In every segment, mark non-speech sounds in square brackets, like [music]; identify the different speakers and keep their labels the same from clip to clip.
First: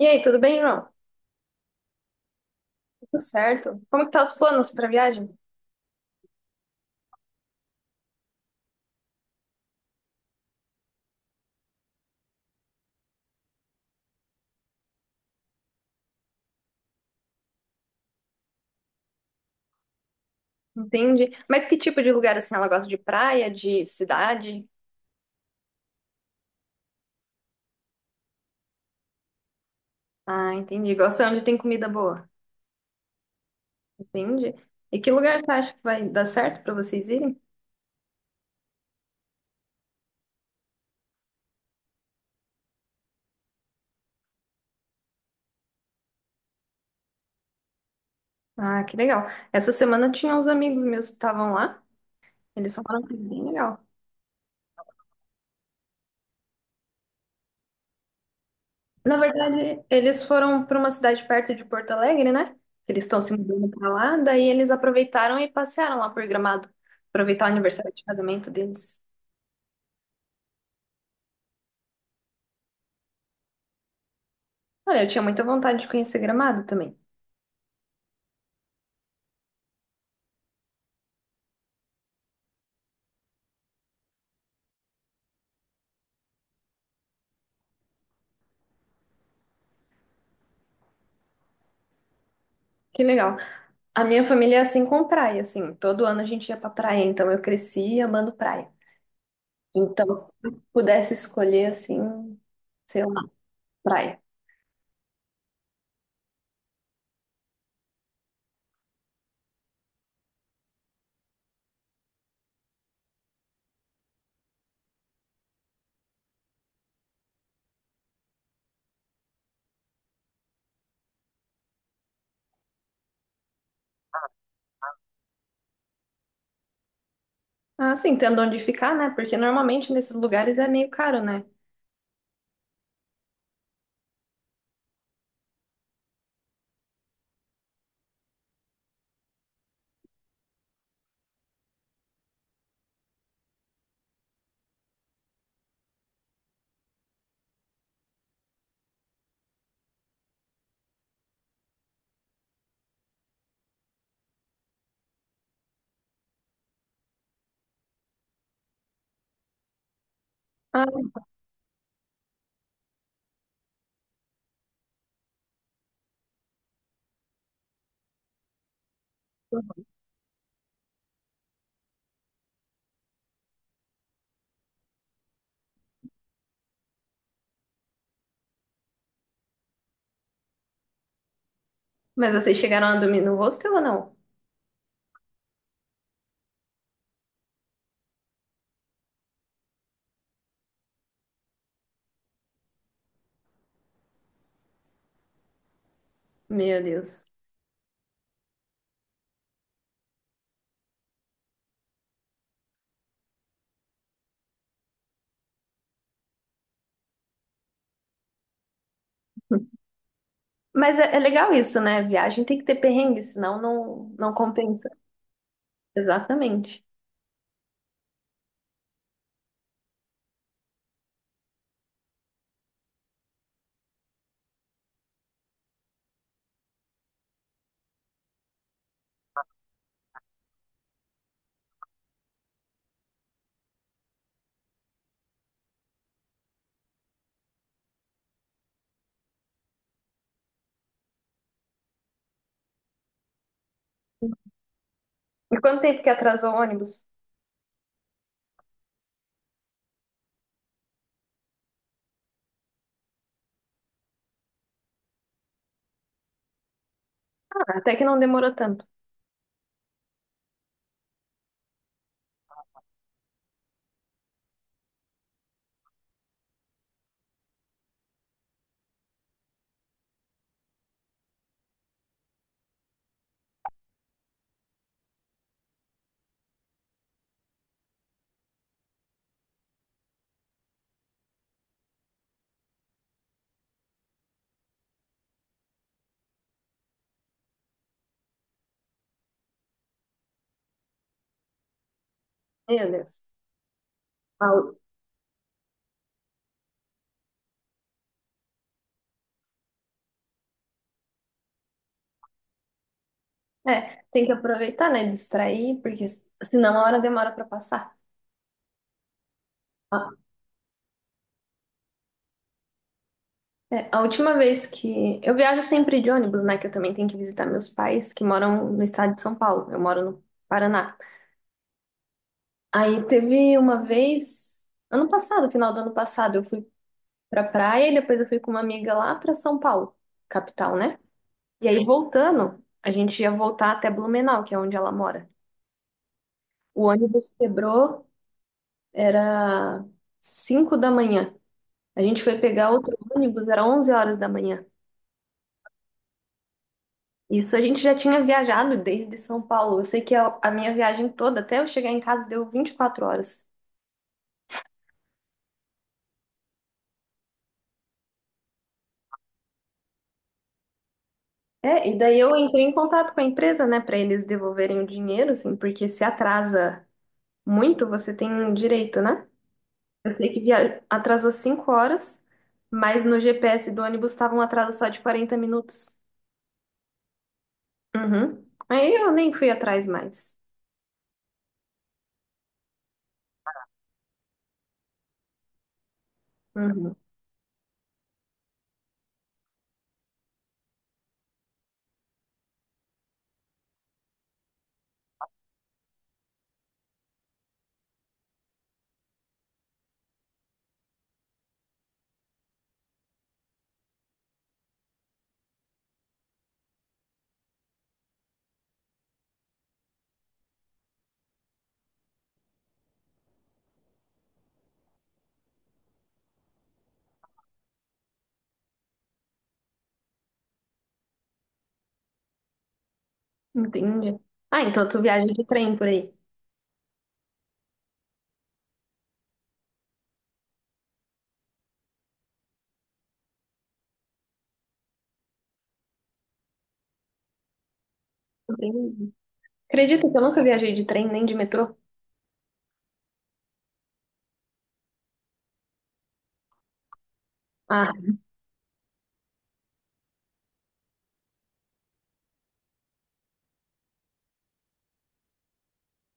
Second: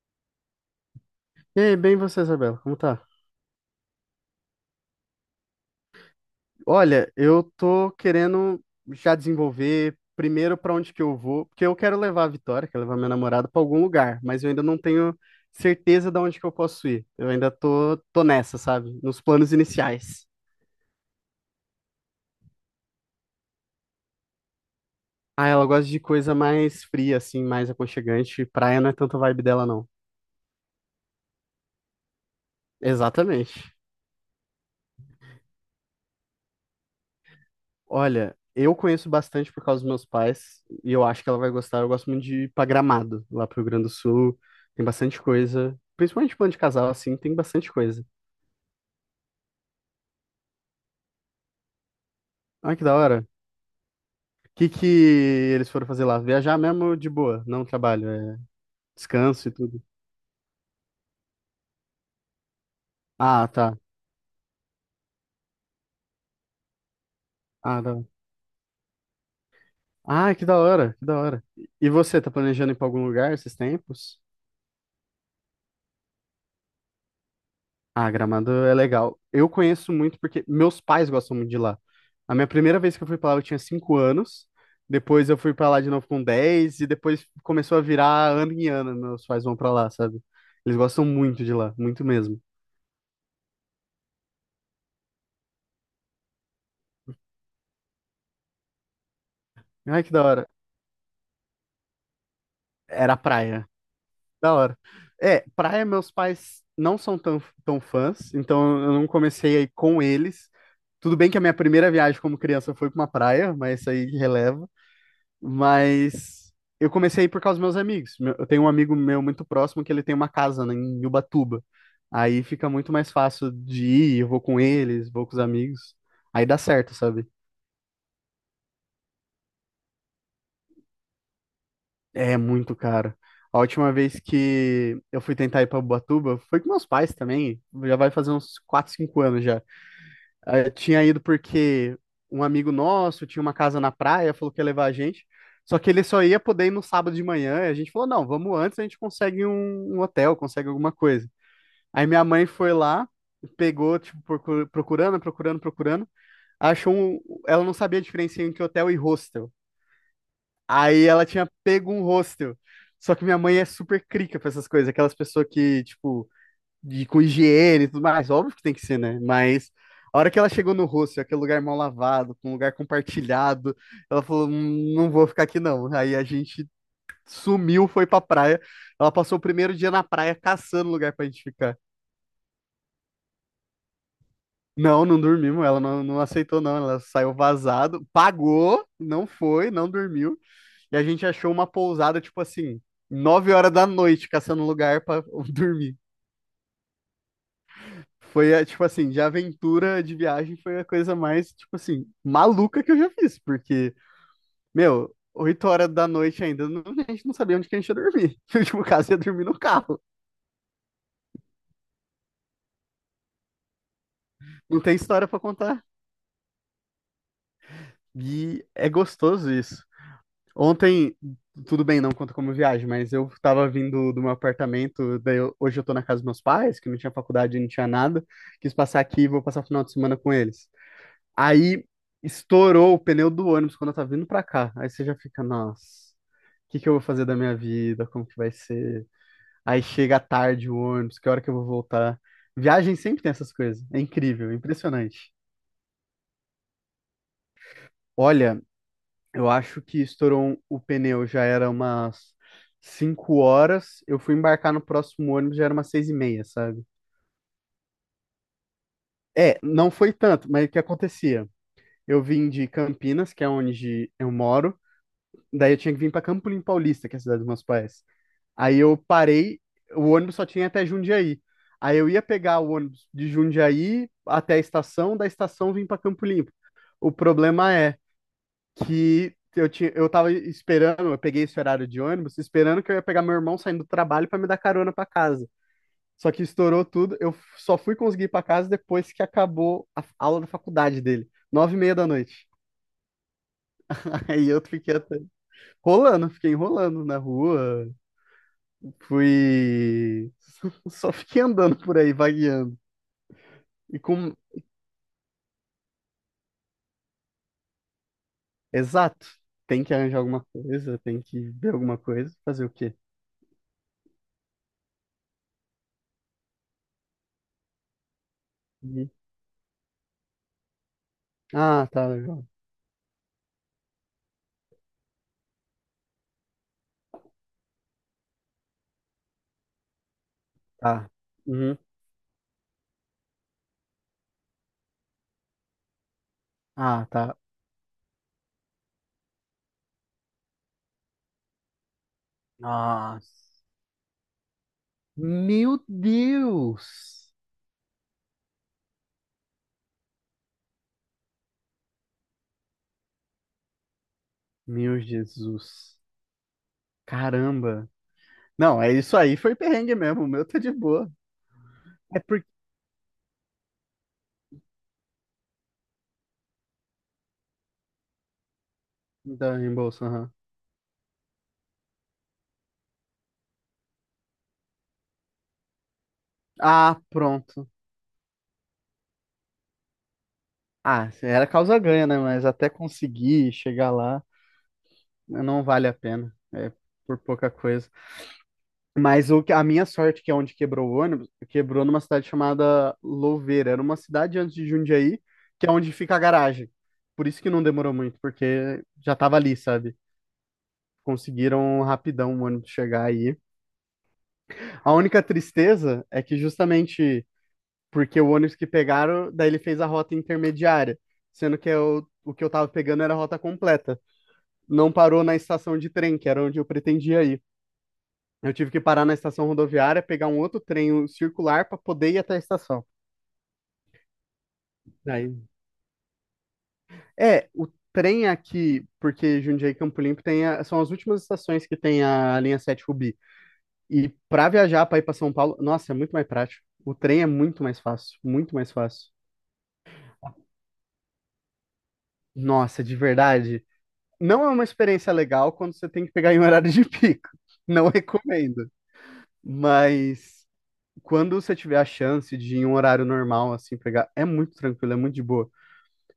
Speaker 1: E aí, tudo bem, João?
Speaker 2: E aí, bem você, Isabela, como tá?
Speaker 1: Tudo certo? Como que tá os planos para viagem?
Speaker 2: Olha, eu tô querendo já desenvolver primeiro pra onde que eu vou, porque eu quero levar a Vitória, quero levar minha namorada pra algum lugar, mas eu ainda não tenho certeza de onde que eu posso ir. Eu ainda tô nessa, sabe? Nos planos iniciais.
Speaker 1: Entendi. Mas que tipo de lugar assim ela gosta de praia, de cidade?
Speaker 2: Ah, ela gosta de coisa mais fria, assim, mais aconchegante. Praia não é tanto a vibe dela, não.
Speaker 1: Ah, entendi. Gosta onde tem comida boa.
Speaker 2: Exatamente.
Speaker 1: Entendi. E que lugar você acha que vai dar certo para vocês irem?
Speaker 2: Olha, eu conheço bastante por causa dos meus pais e eu acho que ela vai gostar. Eu gosto muito de ir pra Gramado, lá pro Rio Grande do Sul. Tem bastante coisa, principalmente plano de casal, assim, tem bastante coisa.
Speaker 1: Ah, que legal. Essa semana tinha uns amigos meus que estavam lá. Eles
Speaker 2: Olha que da
Speaker 1: falaram que é
Speaker 2: hora.
Speaker 1: bem legal.
Speaker 2: O que que eles foram fazer lá? Viajar mesmo de boa, não trabalho, é
Speaker 1: Na
Speaker 2: descanso e tudo.
Speaker 1: verdade, eles foram para uma cidade perto de Porto Alegre, né? Eles estão se
Speaker 2: Ah,
Speaker 1: mudando
Speaker 2: tá.
Speaker 1: para lá, daí eles aproveitaram e passearam lá por Gramado, aproveitar o
Speaker 2: Ah,
Speaker 1: aniversário
Speaker 2: tá.
Speaker 1: de casamento deles.
Speaker 2: Ah, que da hora, que da hora. E você, tá planejando ir pra algum lugar esses tempos?
Speaker 1: Olha, eu tinha muita vontade de conhecer Gramado também.
Speaker 2: Ah, Gramado é legal. Eu conheço muito porque meus pais gostam muito de lá. A minha primeira vez que eu fui pra lá eu tinha 5 anos. Depois eu fui pra lá de novo com 10 e depois começou a virar ano em ano. Meus pais vão pra lá, sabe? Eles gostam muito de lá, muito mesmo.
Speaker 1: Que legal. A minha família é assim com praia, assim. Todo ano a gente ia pra praia, então eu cresci amando praia.
Speaker 2: Ai, que
Speaker 1: Então,
Speaker 2: da
Speaker 1: se
Speaker 2: hora.
Speaker 1: eu pudesse escolher, assim, sei
Speaker 2: Era
Speaker 1: lá,
Speaker 2: praia.
Speaker 1: praia.
Speaker 2: Da hora. É, praia meus pais não são tão, tão fãs, então eu não comecei aí com eles. Tudo bem que a minha primeira viagem como criança foi pra uma praia, mas isso aí releva. Mas eu comecei a ir por causa dos meus amigos. Eu tenho um amigo meu muito próximo que ele tem uma casa, né, em Ubatuba. Aí fica muito mais fácil de ir, eu vou com eles, vou com os amigos. Aí dá certo, sabe?
Speaker 1: Ah, sim, tendo onde ficar, né? Porque normalmente nesses lugares é meio caro, né?
Speaker 2: É muito caro. A última vez que eu fui tentar ir pra Ubatuba foi com meus pais também. Já vai fazer uns 4, 5 anos já. Tinha ido porque um amigo nosso tinha uma casa na praia, falou que ia levar a gente. Só que ele só ia poder ir no sábado de manhã. E a gente falou: não, vamos antes, a gente consegue um hotel, consegue alguma coisa. Aí minha mãe foi lá, pegou, tipo, procurando, procurando, procurando. Achou um. Ela não sabia a diferença entre hotel e hostel.
Speaker 1: Ah,
Speaker 2: Aí ela tinha pego um hostel. Só que minha mãe é super crica pra essas coisas, aquelas pessoas que, tipo de, com higiene e tudo mais, óbvio que tem que ser, né? Mas a hora que ela chegou no hostel, aquele lugar mal lavado, com um lugar compartilhado, ela falou: não vou ficar aqui não." Aí a gente sumiu, foi pra praia. Ela passou o primeiro dia na praia caçando lugar pra gente ficar.
Speaker 1: mas vocês chegaram a dormir no hostel ou não?
Speaker 2: Não, não dormimos, ela não, não aceitou, não. Ela saiu vazado, pagou, não foi, não dormiu. E a gente achou uma pousada, tipo assim, 9 horas da noite, caçando lugar pra [laughs] dormir.
Speaker 1: Meu Deus.
Speaker 2: Foi, é, tipo assim, de aventura de viagem foi a coisa mais, tipo assim, maluca que eu já fiz, porque, meu, 8 horas da noite ainda, a gente não sabia onde que a gente ia dormir. [laughs] No último caso, ia dormir no
Speaker 1: [laughs]
Speaker 2: carro.
Speaker 1: Mas é, é legal isso, né? Viagem tem que ter perrengue, senão não
Speaker 2: Não
Speaker 1: compensa.
Speaker 2: tem história pra contar.
Speaker 1: Exatamente.
Speaker 2: E é gostoso isso. Ontem, tudo bem, não conta como viagem, mas eu tava vindo do meu apartamento, daí hoje eu tô na casa dos meus pais, que não tinha faculdade, não tinha nada, quis passar aqui e vou passar o final de semana com eles. Aí estourou o pneu do ônibus quando eu tava vindo pra cá. Aí você já fica, nossa, o que que eu vou fazer da minha vida? Como que vai ser? Aí chega tarde o ônibus, que hora que eu vou voltar? Viagem sempre tem essas coisas. É incrível, é impressionante.
Speaker 1: E quanto tempo que atrasou o ônibus?
Speaker 2: Olha, eu acho que estourou o pneu, já era umas 5 horas. Eu fui embarcar no próximo ônibus, já era umas 6h30, sabe?
Speaker 1: Até que não demorou tanto.
Speaker 2: É, não foi tanto, mas o que acontecia? Eu vim de Campinas, que é onde eu moro. Daí eu tinha que vir para Campolim Paulista, que é a cidade dos meus pais. Aí eu parei, o ônibus só tinha até Jundiaí. Aí eu ia pegar o ônibus de Jundiaí até a estação, da estação vim para Campo Limpo. O problema é que eu tava esperando, eu peguei esse horário de ônibus, esperando que eu ia pegar meu irmão saindo do trabalho para me dar carona para casa. Só que estourou tudo, eu só fui conseguir ir para casa depois que acabou a aula da faculdade dele, 9h30 da noite.
Speaker 1: Meu Deus.
Speaker 2: [laughs] Aí eu
Speaker 1: Au-
Speaker 2: fiquei até rolando, fiquei enrolando na rua. Fui. [laughs] Só fiquei andando por aí, vagueando. E
Speaker 1: É, tem que
Speaker 2: com.
Speaker 1: aproveitar, né? Distrair, porque senão a hora demora pra passar.
Speaker 2: Exato. Tem que
Speaker 1: Ah,
Speaker 2: arranjar alguma coisa, tem que ver alguma coisa. Fazer o quê?
Speaker 1: é, a última vez que. Eu viajo sempre de ônibus, né? Que eu também tenho que visitar meus pais, que moram no
Speaker 2: Uhum.
Speaker 1: estado de São Paulo. Eu moro no Paraná.
Speaker 2: Ah, tá, legal.
Speaker 1: Aí teve uma vez, ano passado, final do ano passado, eu fui pra praia e depois eu fui com uma amiga lá pra São Paulo, capital, né?
Speaker 2: Tá.
Speaker 1: E
Speaker 2: Uhum.
Speaker 1: aí voltando, a gente ia voltar até Blumenau, que é onde ela mora. O
Speaker 2: Ah,
Speaker 1: ônibus
Speaker 2: tá.
Speaker 1: quebrou, era 5 da manhã. A gente foi pegar outro
Speaker 2: Nossa.
Speaker 1: ônibus, era 11 horas da manhã.
Speaker 2: Meu Deus!
Speaker 1: Isso a gente já tinha viajado desde São Paulo. Eu sei que a minha viagem toda, até eu chegar em casa, deu 24 horas.
Speaker 2: Meu Jesus. Caramba. Não, é isso aí, foi perrengue mesmo. O meu tá de boa.
Speaker 1: É, e daí
Speaker 2: É
Speaker 1: eu
Speaker 2: porque.
Speaker 1: entrei em contato com a empresa, né, para eles devolverem o dinheiro, assim, porque se atrasa muito, você tem um direito, né?
Speaker 2: Da reembolso,
Speaker 1: Eu sei
Speaker 2: aham.
Speaker 1: que atrasou 5 horas, mas no GPS do ônibus estava um atraso só de 40 minutos.
Speaker 2: Ah, pronto.
Speaker 1: Uhum. Aí eu nem fui atrás mais.
Speaker 2: Ah, era causa ganha, né? Mas até conseguir chegar lá. Não vale a pena. É
Speaker 1: Uhum.
Speaker 2: por pouca coisa. Mas a minha sorte, que é onde quebrou o ônibus, quebrou numa cidade chamada Louveira. Era uma cidade antes de Jundiaí, que é onde fica a garagem. Por isso que não demorou muito, porque já tava ali, sabe? Conseguiram rapidão o ônibus chegar aí. A única tristeza é que justamente porque o ônibus que pegaram, daí ele fez a rota intermediária, sendo que eu, o que eu tava pegando era a rota completa. Não parou na estação de trem, que era onde eu pretendia ir. Eu tive que parar na estação rodoviária, pegar um outro trem, um circular, para poder ir até a estação.
Speaker 1: Entendi. Ah, então tu viaja
Speaker 2: Aí,
Speaker 1: de trem por aí.
Speaker 2: é, o trem aqui, porque Jundiaí e Campo Limpo são as últimas estações que tem a linha 7 Rubi. E para viajar para ir para São Paulo, nossa, é muito mais prático. O trem é muito mais fácil, muito mais fácil.
Speaker 1: Entendi. Acredita que eu nunca viajei de trem nem de metrô?
Speaker 2: Nossa, de verdade, não é uma experiência legal quando você tem que pegar em horário de pico. Não [laughs]
Speaker 1: Ah,
Speaker 2: recomendo. Mas quando você tiver a chance de ir em um horário normal assim pegar, é muito tranquilo, é muito de boa. Pra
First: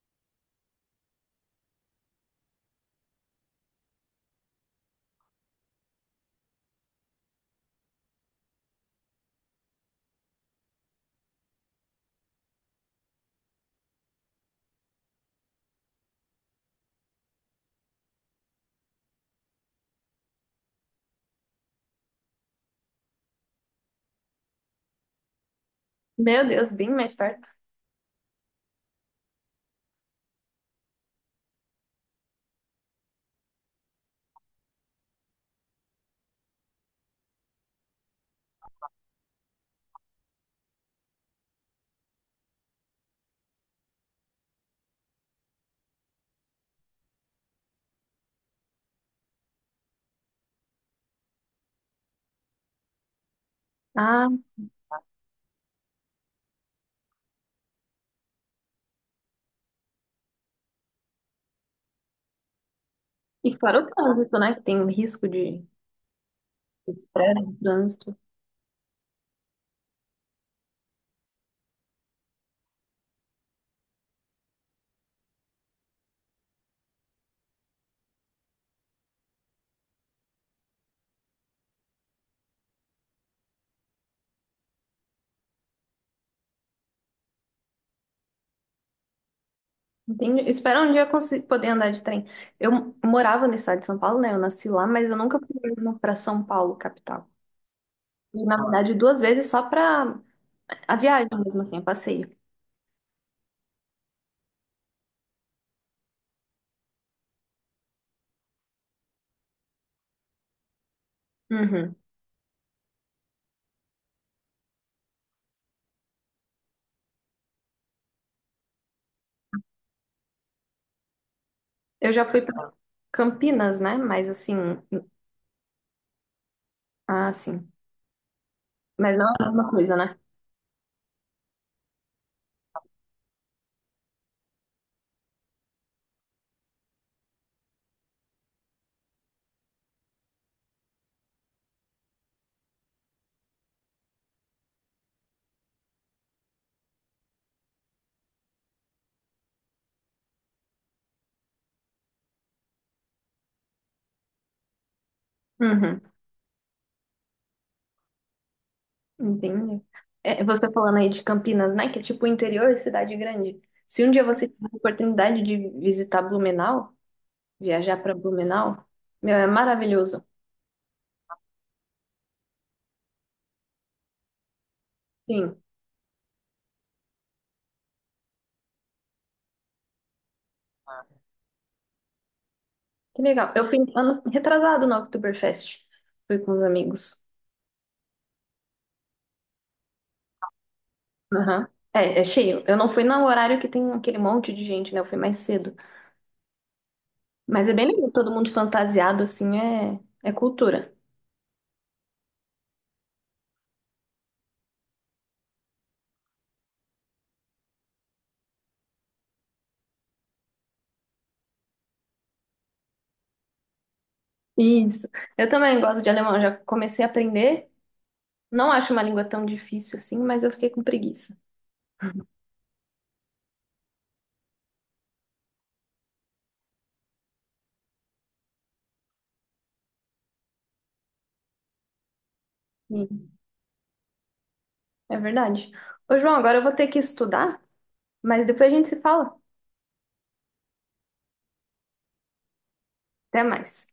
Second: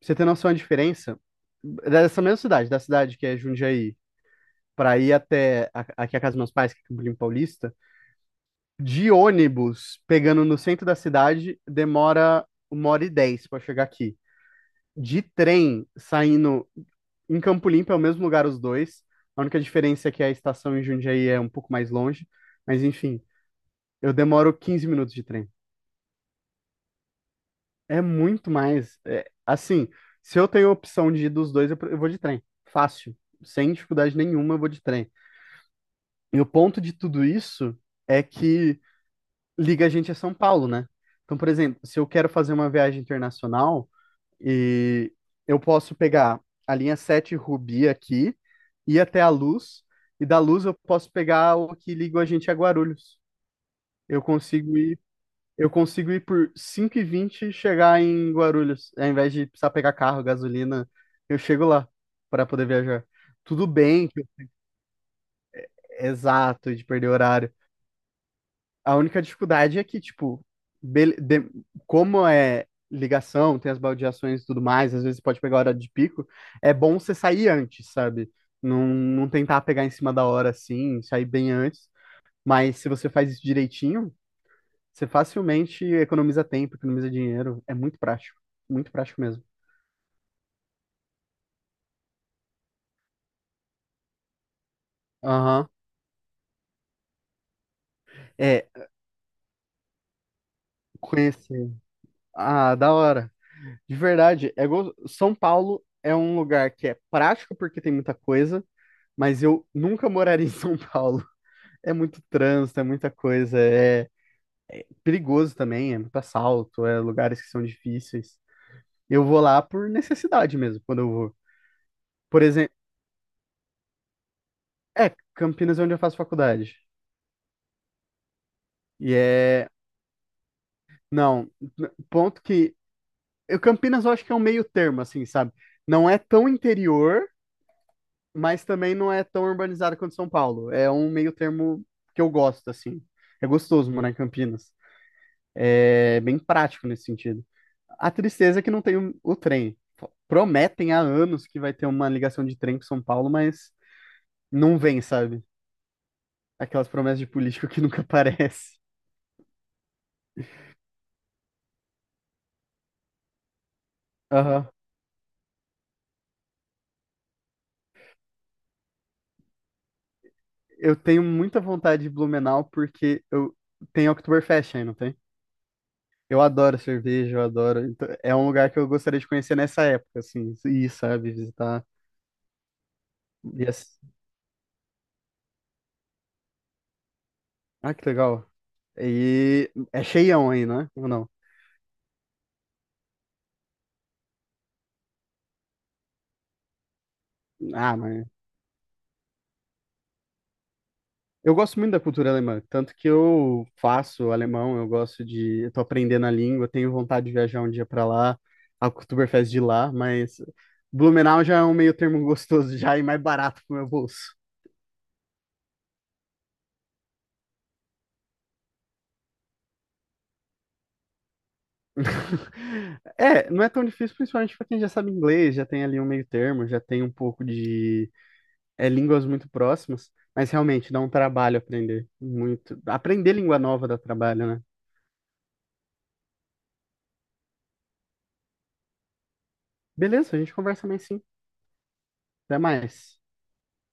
Speaker 2: você ter noção da diferença, dessa mesma cidade, da cidade que é Jundiaí, pra ir aqui a casa dos meus pais, que é Campo Limpo Paulista, de ônibus, pegando no centro da cidade, demora 1h10 pra chegar aqui. De trem, saindo em Campo Limpo, é o mesmo lugar os dois. A única diferença é que a estação em Jundiaí é um pouco mais longe, mas enfim, eu demoro 15 minutos de trem.
Speaker 1: meu Deus, bem mais perto.
Speaker 2: É muito mais. É, assim, se eu tenho a opção de ir dos dois, eu vou de trem. Fácil. Sem dificuldade nenhuma, eu vou de trem. E o ponto de tudo isso é que liga a gente a São Paulo, né? Então, por exemplo, se eu quero fazer uma viagem internacional e eu posso pegar a linha 7 Rubi aqui, ir até a Luz, e da Luz eu posso pegar o que liga a gente a Guarulhos. Eu
Speaker 1: Ah,
Speaker 2: consigo ir eu consigo ir por cinco e vinte e chegar em Guarulhos. Ao invés de precisar pegar carro, gasolina, eu chego lá para poder viajar.
Speaker 1: e
Speaker 2: Tudo
Speaker 1: claro, o
Speaker 2: bem,
Speaker 1: trânsito, né? Que tem o risco de
Speaker 2: exato, de perder
Speaker 1: estresse, de
Speaker 2: horário.
Speaker 1: trânsito.
Speaker 2: A única dificuldade é que, tipo, bele- de- como é ligação, tem as baldeações e tudo mais, às vezes pode pegar hora de pico, é bom você sair antes, sabe? Não, não tentar pegar em cima da hora assim, sair bem antes. Mas se você faz isso direitinho, você facilmente economiza tempo, economiza dinheiro. É muito prático. Muito prático mesmo.
Speaker 1: Entendi. Espero um dia eu poder andar de trem. Eu morava no estado de São Paulo, né? Eu nasci lá, mas eu nunca fui
Speaker 2: Aham.
Speaker 1: mesmo pra São Paulo, capital. E, na
Speaker 2: É,
Speaker 1: verdade, duas vezes só pra a viagem mesmo,
Speaker 2: conhecer.
Speaker 1: assim, o passeio.
Speaker 2: Ah, da hora. De verdade, São Paulo é um lugar que é prático porque tem muita coisa, mas eu nunca moraria em [laughs] São Paulo. É
Speaker 1: Uhum.
Speaker 2: muito trânsito, é muita coisa, é perigoso também, é muito assalto, é lugares que são difíceis. Eu vou lá por necessidade mesmo, quando eu vou.
Speaker 1: Eu já fui
Speaker 2: Por
Speaker 1: pra
Speaker 2: exemplo,
Speaker 1: Campinas, né? Mas assim,
Speaker 2: é, Campinas é onde eu faço faculdade.
Speaker 1: ah, sim.
Speaker 2: E
Speaker 1: Mas não é a mesma
Speaker 2: é.
Speaker 1: coisa, né?
Speaker 2: Não, ponto que eu, Campinas eu acho que é um meio termo, assim, sabe? Não é tão interior, mas também não é tão urbanizado quanto São Paulo. É um meio termo que eu gosto, assim. É gostoso morar em Campinas. É bem prático nesse sentido. A tristeza é que não tem o trem. Prometem há anos que vai ter uma ligação de trem para São Paulo, mas não vem, sabe?
Speaker 1: Uhum.
Speaker 2: Aquelas promessas de político que [laughs] nunca aparece.
Speaker 1: Entendi. É, você falando aí de Campinas, né? Que é tipo interior e cidade grande. Se um dia você tiver
Speaker 2: Aham.
Speaker 1: a oportunidade de visitar Blumenau, viajar para Blumenau, meu, é maravilhoso.
Speaker 2: Eu tenho muita vontade de Blumenau porque eu tem Oktoberfest aí, não tem?
Speaker 1: Sim,
Speaker 2: Eu adoro cerveja, eu adoro. Então, é um lugar que eu gostaria de conhecer nessa época, assim, ir, sabe, visitar.
Speaker 1: que legal. Eu
Speaker 2: E
Speaker 1: fui
Speaker 2: assim-
Speaker 1: ano retrasado no Oktoberfest. Fui com os amigos.
Speaker 2: Ah, que legal. E é cheião aí, né? Ou não?
Speaker 1: Aham. É, é cheio. Eu não fui no horário que tem aquele monte de gente, né? Eu fui mais cedo. Mas é bem
Speaker 2: Ah,
Speaker 1: legal,
Speaker 2: mas
Speaker 1: todo mundo fantasiado, assim, é, é cultura.
Speaker 2: eu gosto muito da cultura alemã, tanto que eu faço alemão, eu gosto de, eu tô aprendendo a língua, tenho vontade de viajar um dia pra lá, a Oktoberfest de lá, mas Blumenau já é um meio termo gostoso já e mais barato pro meu bolso.
Speaker 1: Isso. Eu também gosto de alemão, já comecei a aprender. Não acho uma língua tão difícil assim, mas eu fiquei com preguiça.
Speaker 2: [laughs] É, não é tão difícil, principalmente para quem já sabe inglês, já tem ali um meio termo, já tem um pouco de línguas muito próximas, mas realmente dá um trabalho aprender muito.
Speaker 1: Sim.
Speaker 2: Aprender língua nova dá trabalho, né?
Speaker 1: É verdade. Ô, João, agora eu vou ter que estudar, mas depois a gente se fala.
Speaker 2: Beleza, a gente conversa mais sim. Até mais.
Speaker 1: Até mais.